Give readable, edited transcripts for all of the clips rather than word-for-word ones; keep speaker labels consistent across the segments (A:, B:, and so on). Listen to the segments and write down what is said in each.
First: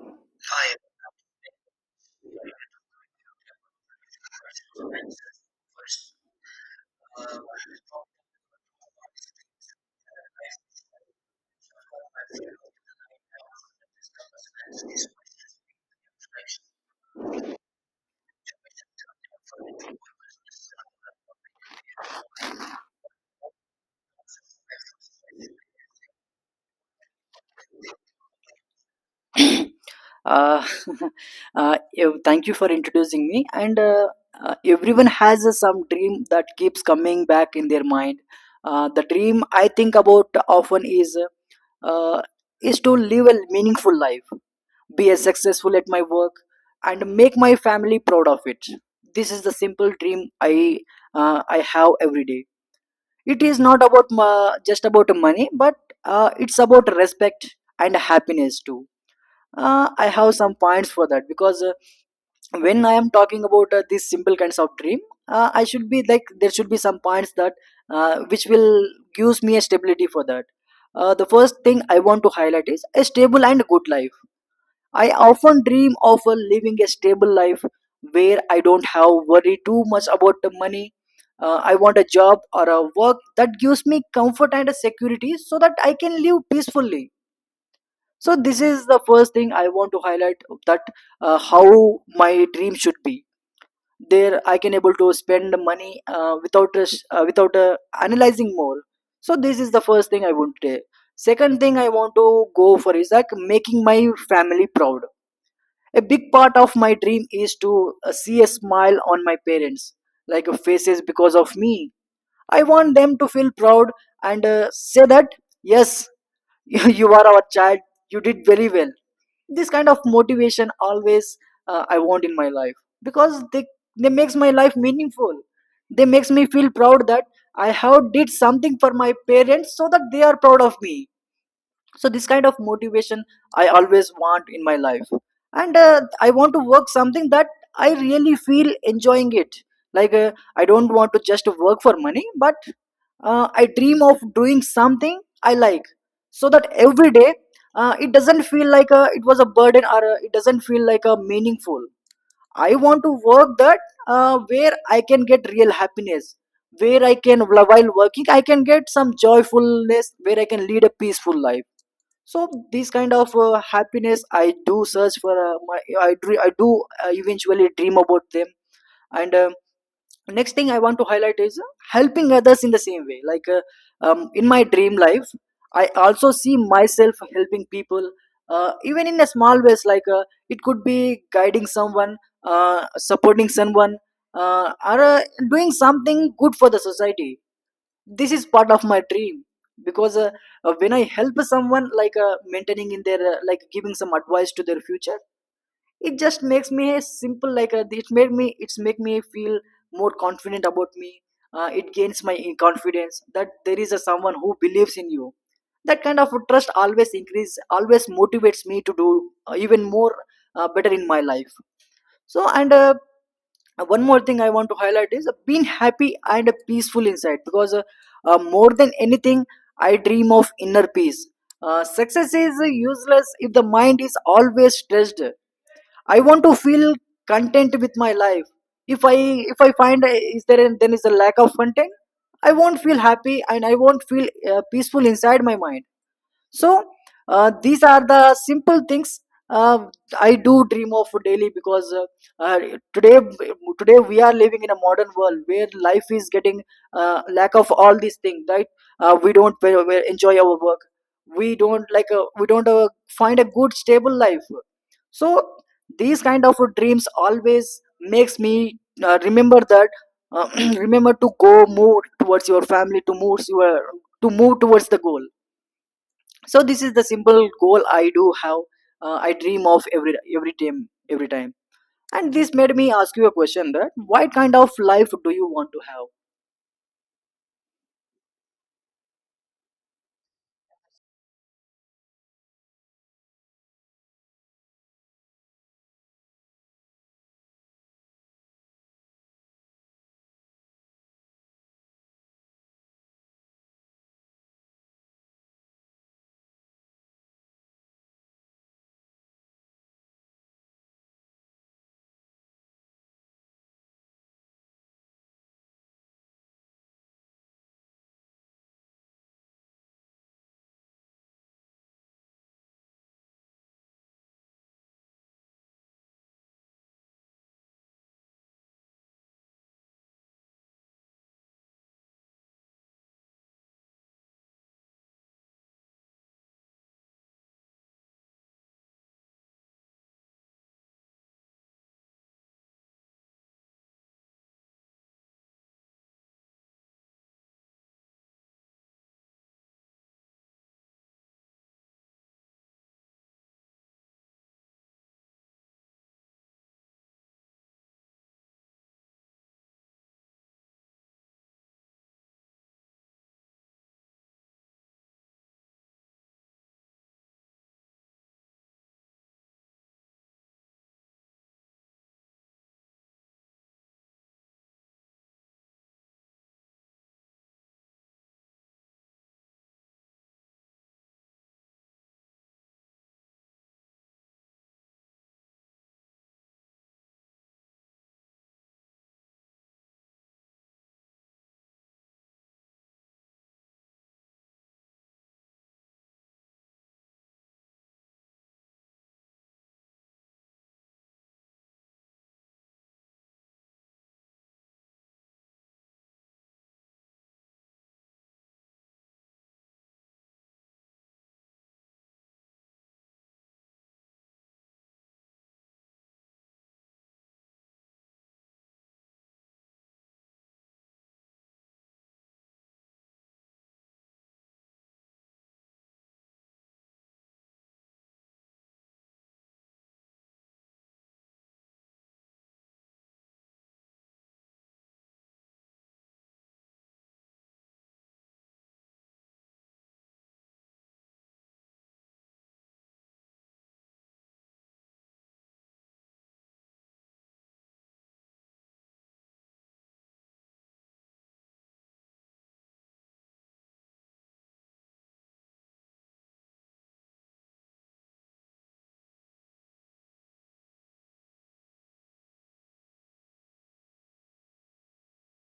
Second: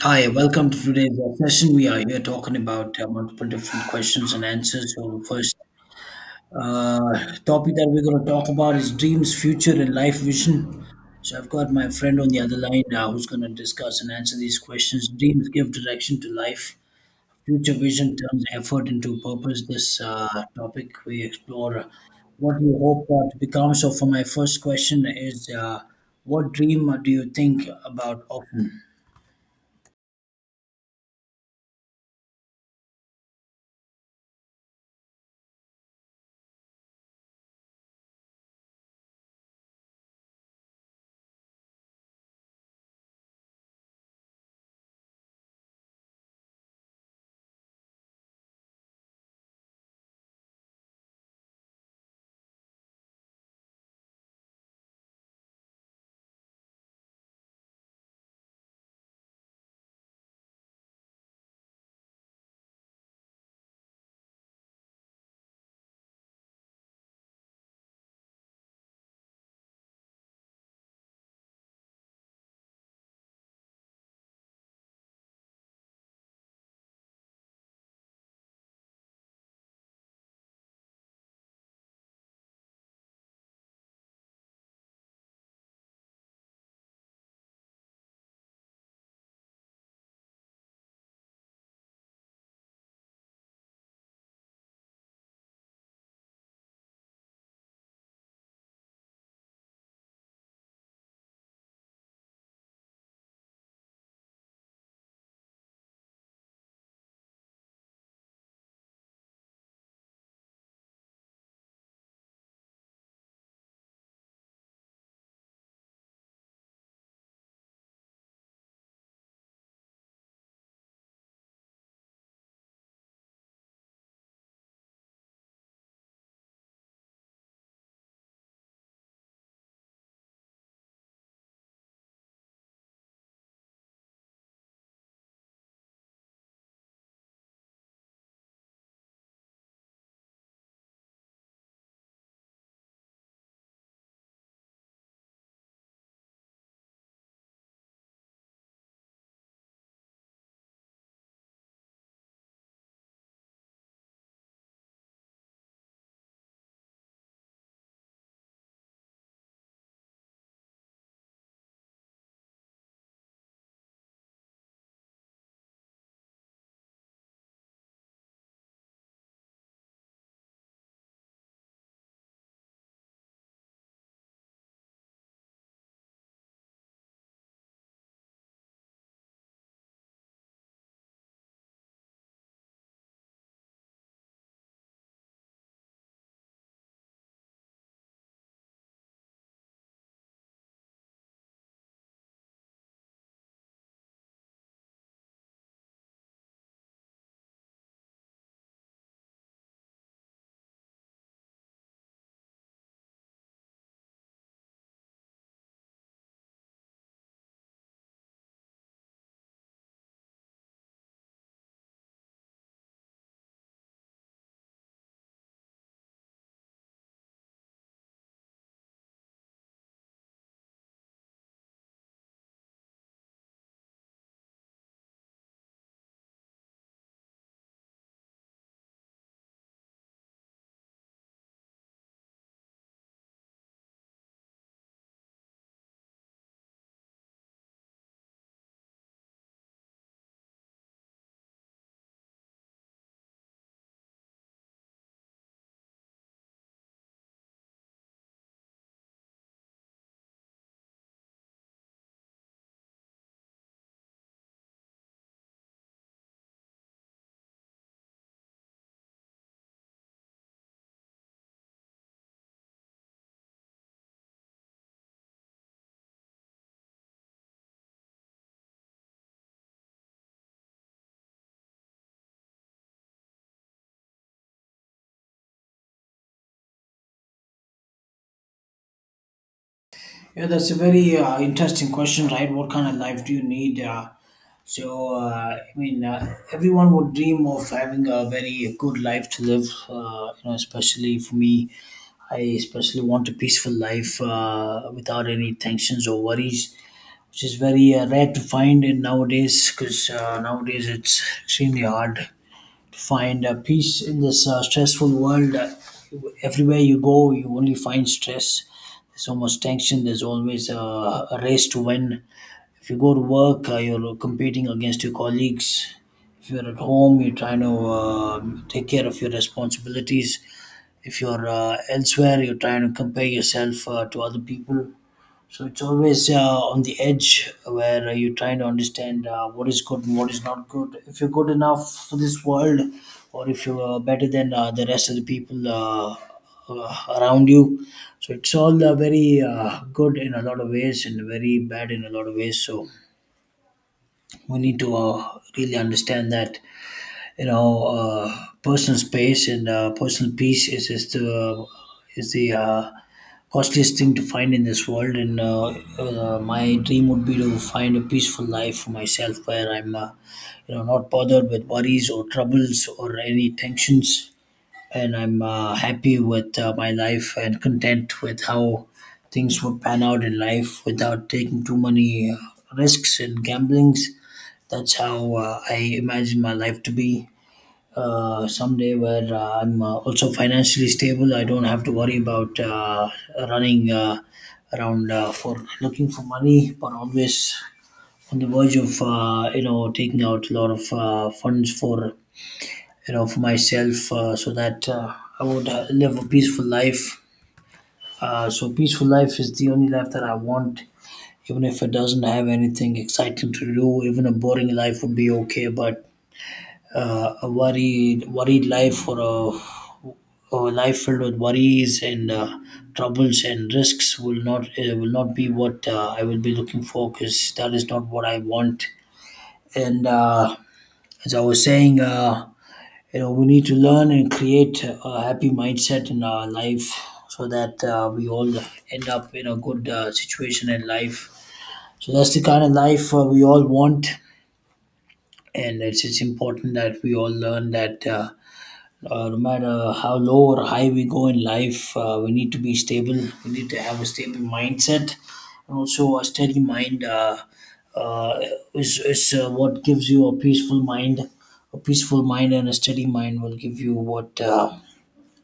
A: Hi, welcome to today's session. We are here talking about multiple different questions and answers. So, the first uh, topic that we're going to talk about is dreams, future, and life vision. So, I've got my friend on the other line now who's going to discuss and answer these questions. Dreams give direction to life, future vision turns effort into purpose. This topic we explore what do you hope to become. So, for my first question, is what dream do you think about often?
B: uh, Thank you for introducing me, and everyone has some dream that keeps coming back in their mind. The dream I think about often uh, is to live a meaningful life, be as successful at my work, and make my family proud of it. This is the simple dream i I have every day. It is not about just about money, but it's about respect and happiness too. I have some points for that because when I am talking about these simple kinds of dream, I should be like, there should be some points that which will gives me a stability for that. The first thing I want to highlight is a stable and good life. I often dream of living a stable life where I don't have worry too much about the money. I want a job or a work that gives me comfort and a security so that I can live peacefully. So this is the first thing I want to highlight, that how my dream should be, there I can able to spend money without a sh- without analyzing more. So this is the first thing I want to say. Second thing I want to go for is like making my family proud. A big part of my dream is to see a smile on my parents, like, faces because of me. I want them to feel proud, and say that, yes, you are our child, you did very well. This kind of motivation always I want in my life, because they makes my life meaningful. They makes me feel proud that I have did something for my parents so that they are proud of me. So this kind of motivation I always want in my life. And I want to work something that I really feel enjoying it. Like, I don't want to just work for money, but I dream of doing something I like, so that every day it doesn't feel like a, it was a burden, or a, it doesn't feel like a meaningful. I want to work that where I can get real happiness, where I can, while working I can get some joyfulness, where I can lead a peaceful life. So this kind of happiness I do search for. I do eventually dream about them. And. Next thing I want to highlight is helping others in the same way. In my dream life, I also see myself helping people, even in a small ways. Like, it could be guiding someone, supporting someone, or doing something good for the society. This is part of my dream, because when I help someone, like maintaining in their like giving some advice to their future, it just makes me a simple, like a, it made me, it's make me feel more confident about me. It gains my confidence that there is a someone who believes in you. That kind of trust always increase, always motivates me to do even more better in my life. So, and one more thing I want to highlight is being happy and peaceful inside, because more than anything, I dream of inner peace. Success is useless if the mind is always stressed. I want to feel content with my life. If I if I find is there then is a lack of content, I won't feel happy and I won't feel peaceful inside my mind. So these are the simple things uh, I do dream of daily, because uh, today today we are living in a modern world where life is getting lack of all these things, right? We enjoy our work, we don't, like we don't find a good stable life. So these kind of dreams always makes me remember that, uh, remember to go move towards your family, to move your, to move towards the goal. So this is the simple goal I do have. I dream of every time, every time. And this made me ask you a question, that what kind of life do you want to have?
A: Yeah, that's a very interesting question, right? What kind of life do you need? I mean, everyone would dream of having a very good life to live. You know, especially for me, I especially want a peaceful life without any tensions or worries, which is very rare to find in nowadays. Because nowadays it's extremely hard find peace in this stressful world. Everywhere you go, you only find stress. There's so much tension. There's always a race to win. If you go to work, you're competing against your colleagues. If you're at home, you're trying to take care of your responsibilities. If you're elsewhere, you're trying to compare yourself to other people, so it's always on the edge where you try to understand what is good and what is not good. If you're good enough for this world, or if you're better than the rest of the people around you. So it's all very good in a lot of ways and very bad in a lot of ways. So we need to really understand that, you know uh, personal space and personal peace is the is the uh, costliest thing to find in this world, and my dream would be to find a peaceful life for myself where I'm, you know, not bothered with worries or troubles or any tensions, and I'm happy with my life and content with how things would pan out in life without taking too many risks and gamblings. That's how I imagine my life to be someday where I'm also financially stable. I don't have to worry about running around for looking for money, but always on the verge of you know taking out a lot of funds for you know for myself so that I would live a peaceful life. So peaceful life is the only life that I want. Even if it doesn't have anything exciting to do, even a boring life would be okay. But a worried life or a a life filled with worries and troubles and risks will not be what I will be looking for, because that is not what I want. And as I was saying, you know, we need to learn and create a happy mindset in our life so that we all end up in a good situation in life. So that's the kind of life we all want, and it's important that we all learn that. No matter how low or high we go in life, we need to be stable. We need to have a stable mindset, and also a steady mind uh, is what gives you a peaceful mind. A peaceful mind and a steady mind will give you what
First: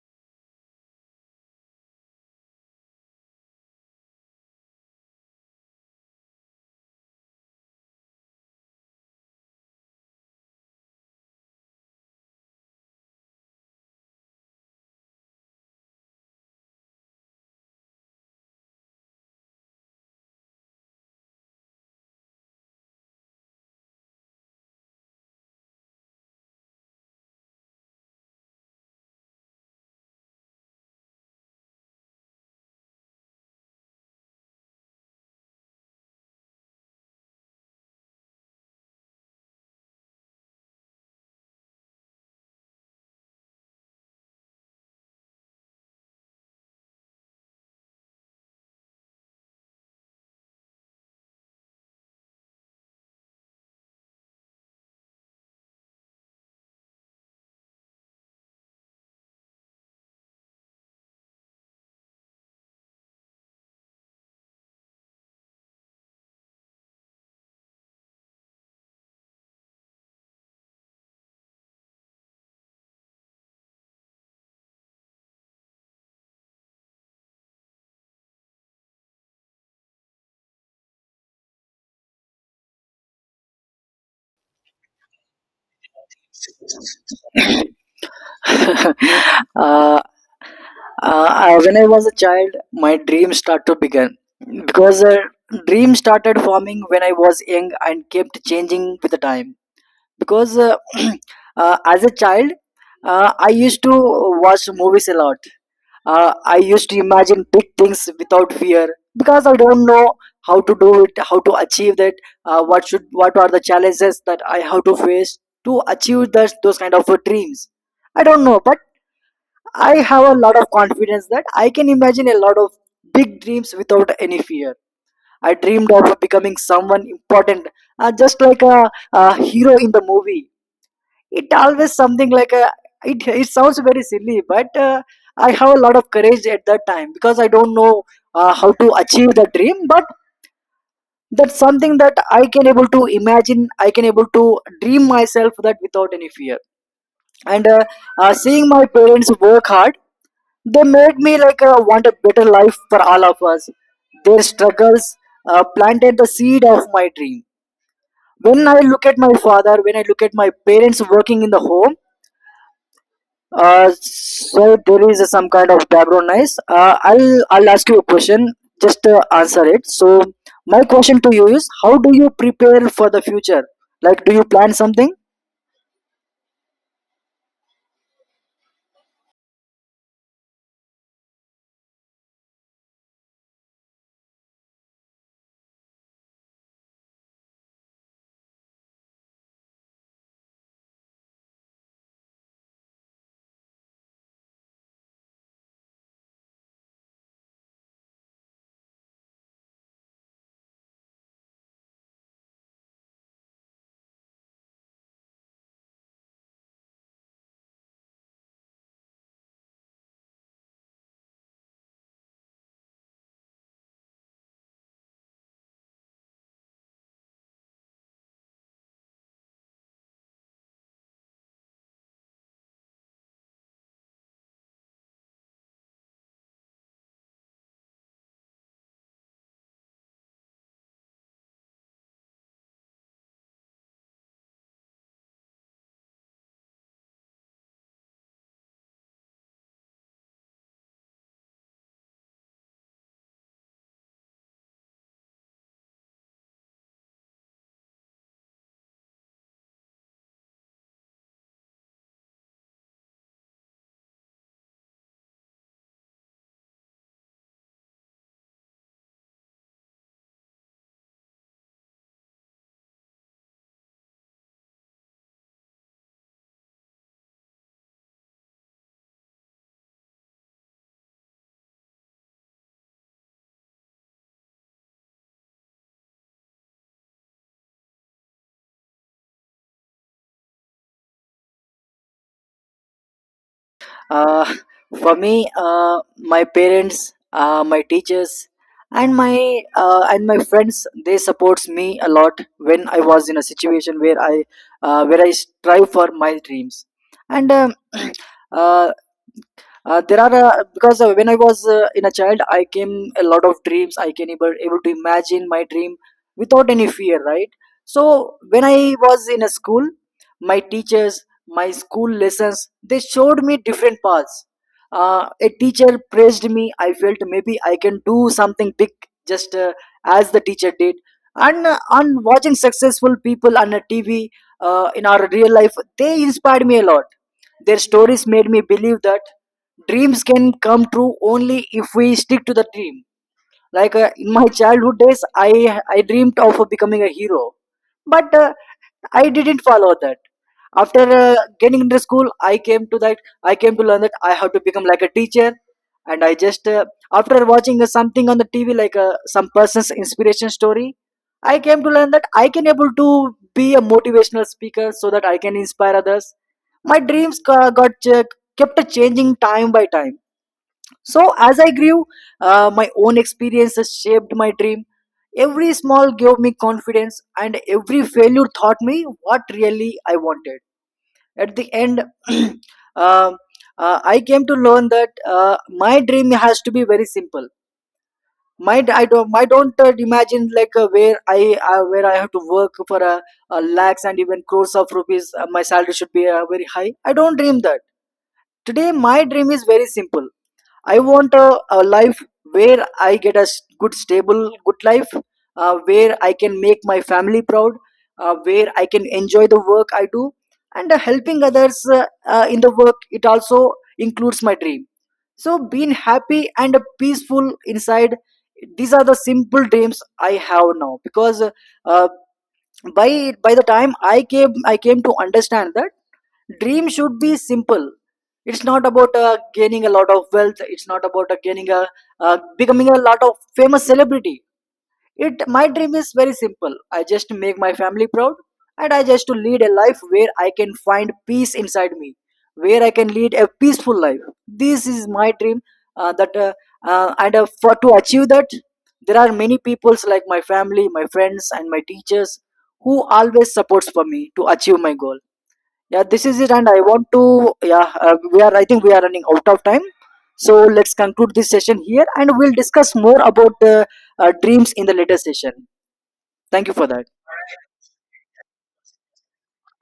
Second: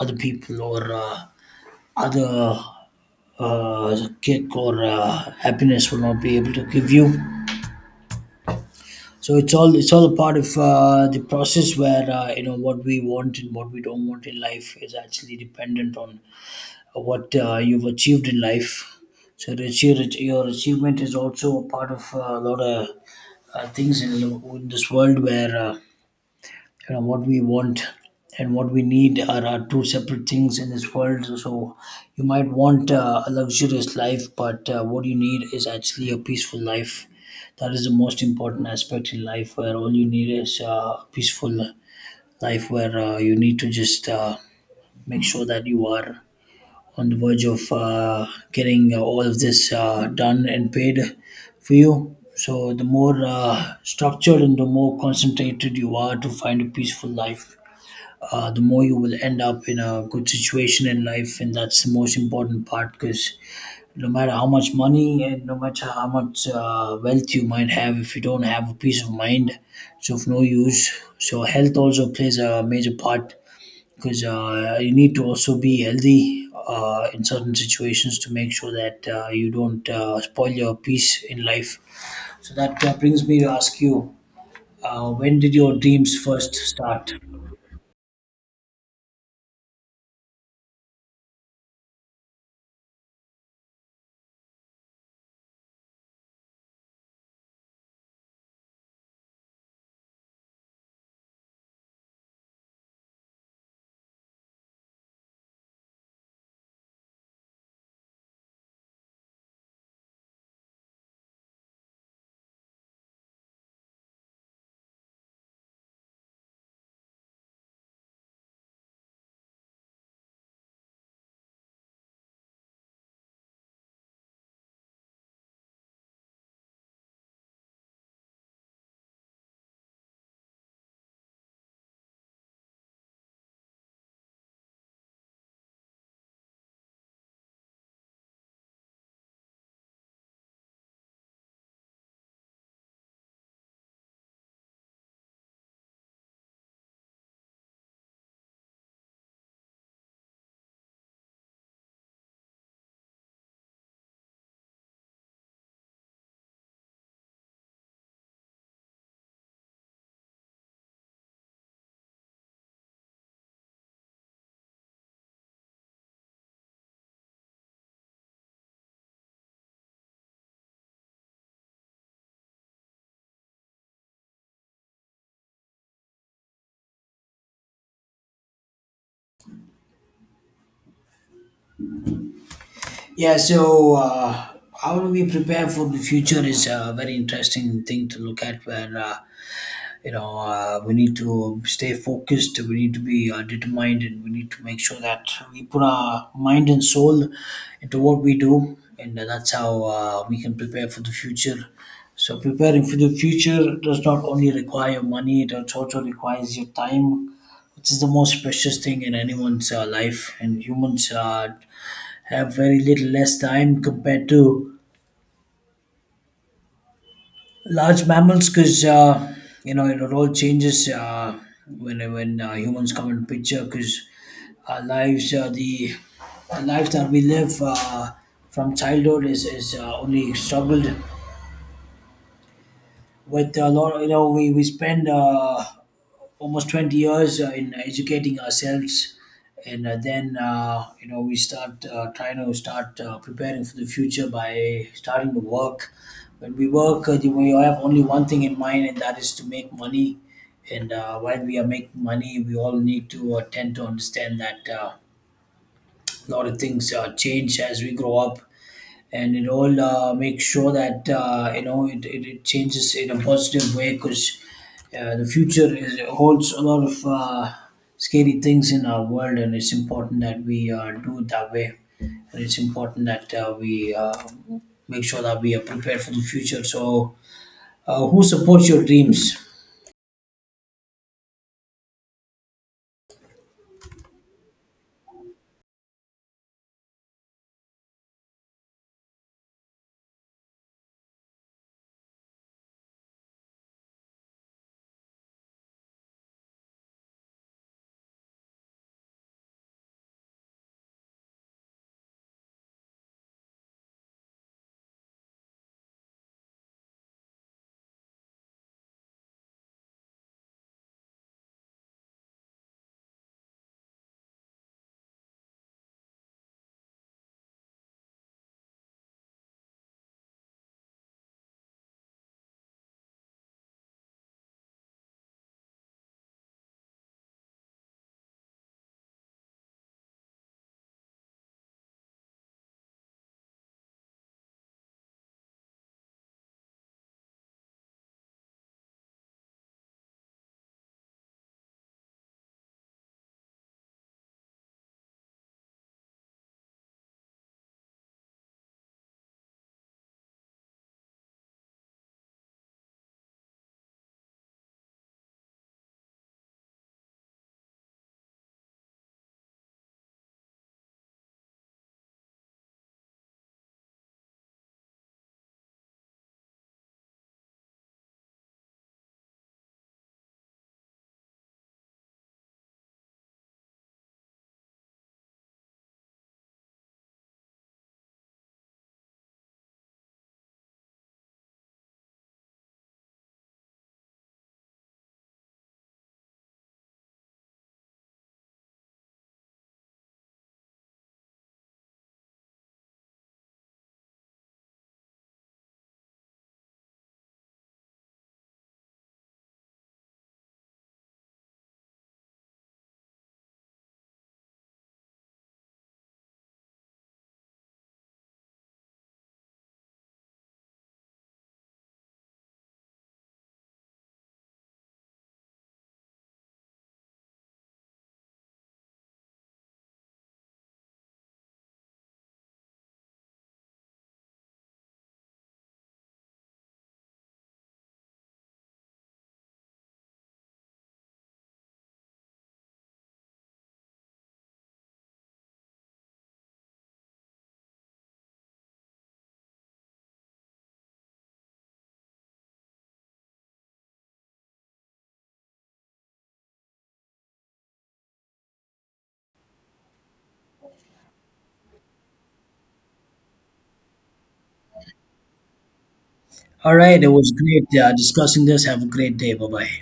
A: other people or other kick or happiness will not be able to give you. So it's all a part of the process where you know what we want and what we don't want in life is actually dependent on what you've achieved in life. So to achieve, your achievement is also a part of a lot of things in this world where you know what we want and what we need are two separate things in this world. So you might want a luxurious life, but what you need is actually a peaceful life. That is the most important aspect in life, where all you need is a peaceful life where you need to just make sure that you are on the verge of getting all of this done and paid for you. So the more structured and the more concentrated you are to find a peaceful life, the more you will end up in a good situation in life, and that's the most important part. Because no matter how much money and no matter how much wealth you might have, if you don't have a peace of mind, it's of no use. So health also plays a major part, because you need to also be healthy in certain situations to make sure that you don't spoil your peace in life. So that brings me to ask you, when did your dreams first start?
B: uh, when I was a child, my dreams start to begin, because dream started forming when I was young and kept changing with the time. Because as a child, I used to watch movies a lot. I used to imagine big things without fear, because I don't know how to do it, how to achieve that, what are the challenges that I have to face to achieve those kind of dreams. I don't know, but I have a lot of confidence that I can imagine a lot of big dreams without any fear. I dreamed of becoming someone important, just like a hero in the movie. It always something like a, it sounds very silly, but I have a lot of courage at that time, because I don't know how to achieve the dream, but that's something that I can able to imagine, I can able to dream myself that without any fear. And seeing my parents work hard, they made me like want a better life for all of us. Their struggles planted the seed of my dream. When I look at my father, when I look at my parents working in the home. So there is some kind of background noise. I'll ask you a question. Just answer it. So my question to you is, how do you prepare for the future? Like, do you plan something?
A: Yeah, so how do we prepare for the future is a very interesting thing to look at, where, we need to stay focused, we need to be determined, and we need to make sure that we put our mind and soul into what we do. And that's how we can prepare for the future. So, preparing for the future does not only require money, it also requires your time, which is the most precious thing in anyone's life. And humans have very little less time compared to large mammals, because you know it all changes when humans come into picture, because our lives the life that we live from childhood is only struggled with a lot. You know, we spend almost 20 years in educating ourselves, and then you know we start trying to start preparing for the future by starting to work. When we work, we have only one thing in mind, and that is to make money. And while we are making money, we all need to tend to understand that a lot of things change as we grow up, and it all makes sure that you know it changes in a positive way, because the future holds a lot of scary things in our world, and it's important that we do it that way. And it's important that we make sure that we are prepared for the future. So who supports your dreams?
B: Uh, for me, my parents, my teachers, and my and my friends, they supports me a lot when I was in a situation where I strive for my dreams. And uh, there are Because when I was in a child, I came a lot of dreams, I can able, able to imagine my dream without any fear, right? So when I was in a school, my teachers, my school lessons, they showed me different paths. A teacher praised me, I felt maybe I can do something big, just as the teacher did. And on watching successful people on a TV, in our real life, they inspired me a lot. Their stories made me believe that dreams can come true only if we stick to the dream. Like, in my childhood days, I dreamed of becoming a hero, but I didn't follow that. After getting into school, I came to that, I came to learn that I have to become like a teacher. And I just after watching something on the TV, like some person's inspiration story, I came to learn that I can able to be a motivational speaker, so that I can inspire others. My got kept changing time by time. So as I grew, my own experiences shaped my dream. Every small gave me confidence, and every failure taught me what really I wanted. At the end, um, uh, I came to learn that my dream has to be very simple. My I don't imagine like where I have to work for a lakhs and even crores of rupees. My salary should be very high. I don't dream that. Today, my dream is very simple. I want a life where I get a good, stable, good life, where I can make my family proud, where I can enjoy the work I do, and helping others in the work. It also includes my dream. So, being happy and peaceful inside, these are the simple dreams I have now. Because by the time I came to understand that dream should be simple. It's not about gaining a lot of wealth, it's not about gaining a, becoming a lot of famous celebrity. It, my dream is very simple. I just make my family proud, and I just to lead a life where I can find peace inside me, where I can lead a peaceful life. This is my dream that and for to achieve that. There are many peoples like my family, my friends, and my teachers who always supports for me to achieve my goal. Yeah, this is it, and I want to. Yeah, we are. I think we are running out of time, so let's conclude this session here, and we'll discuss more about dreams in the later session. Thank you
A: All
B: for
A: right,
B: that.
A: it was great discussing this. Have a great day. Bye bye.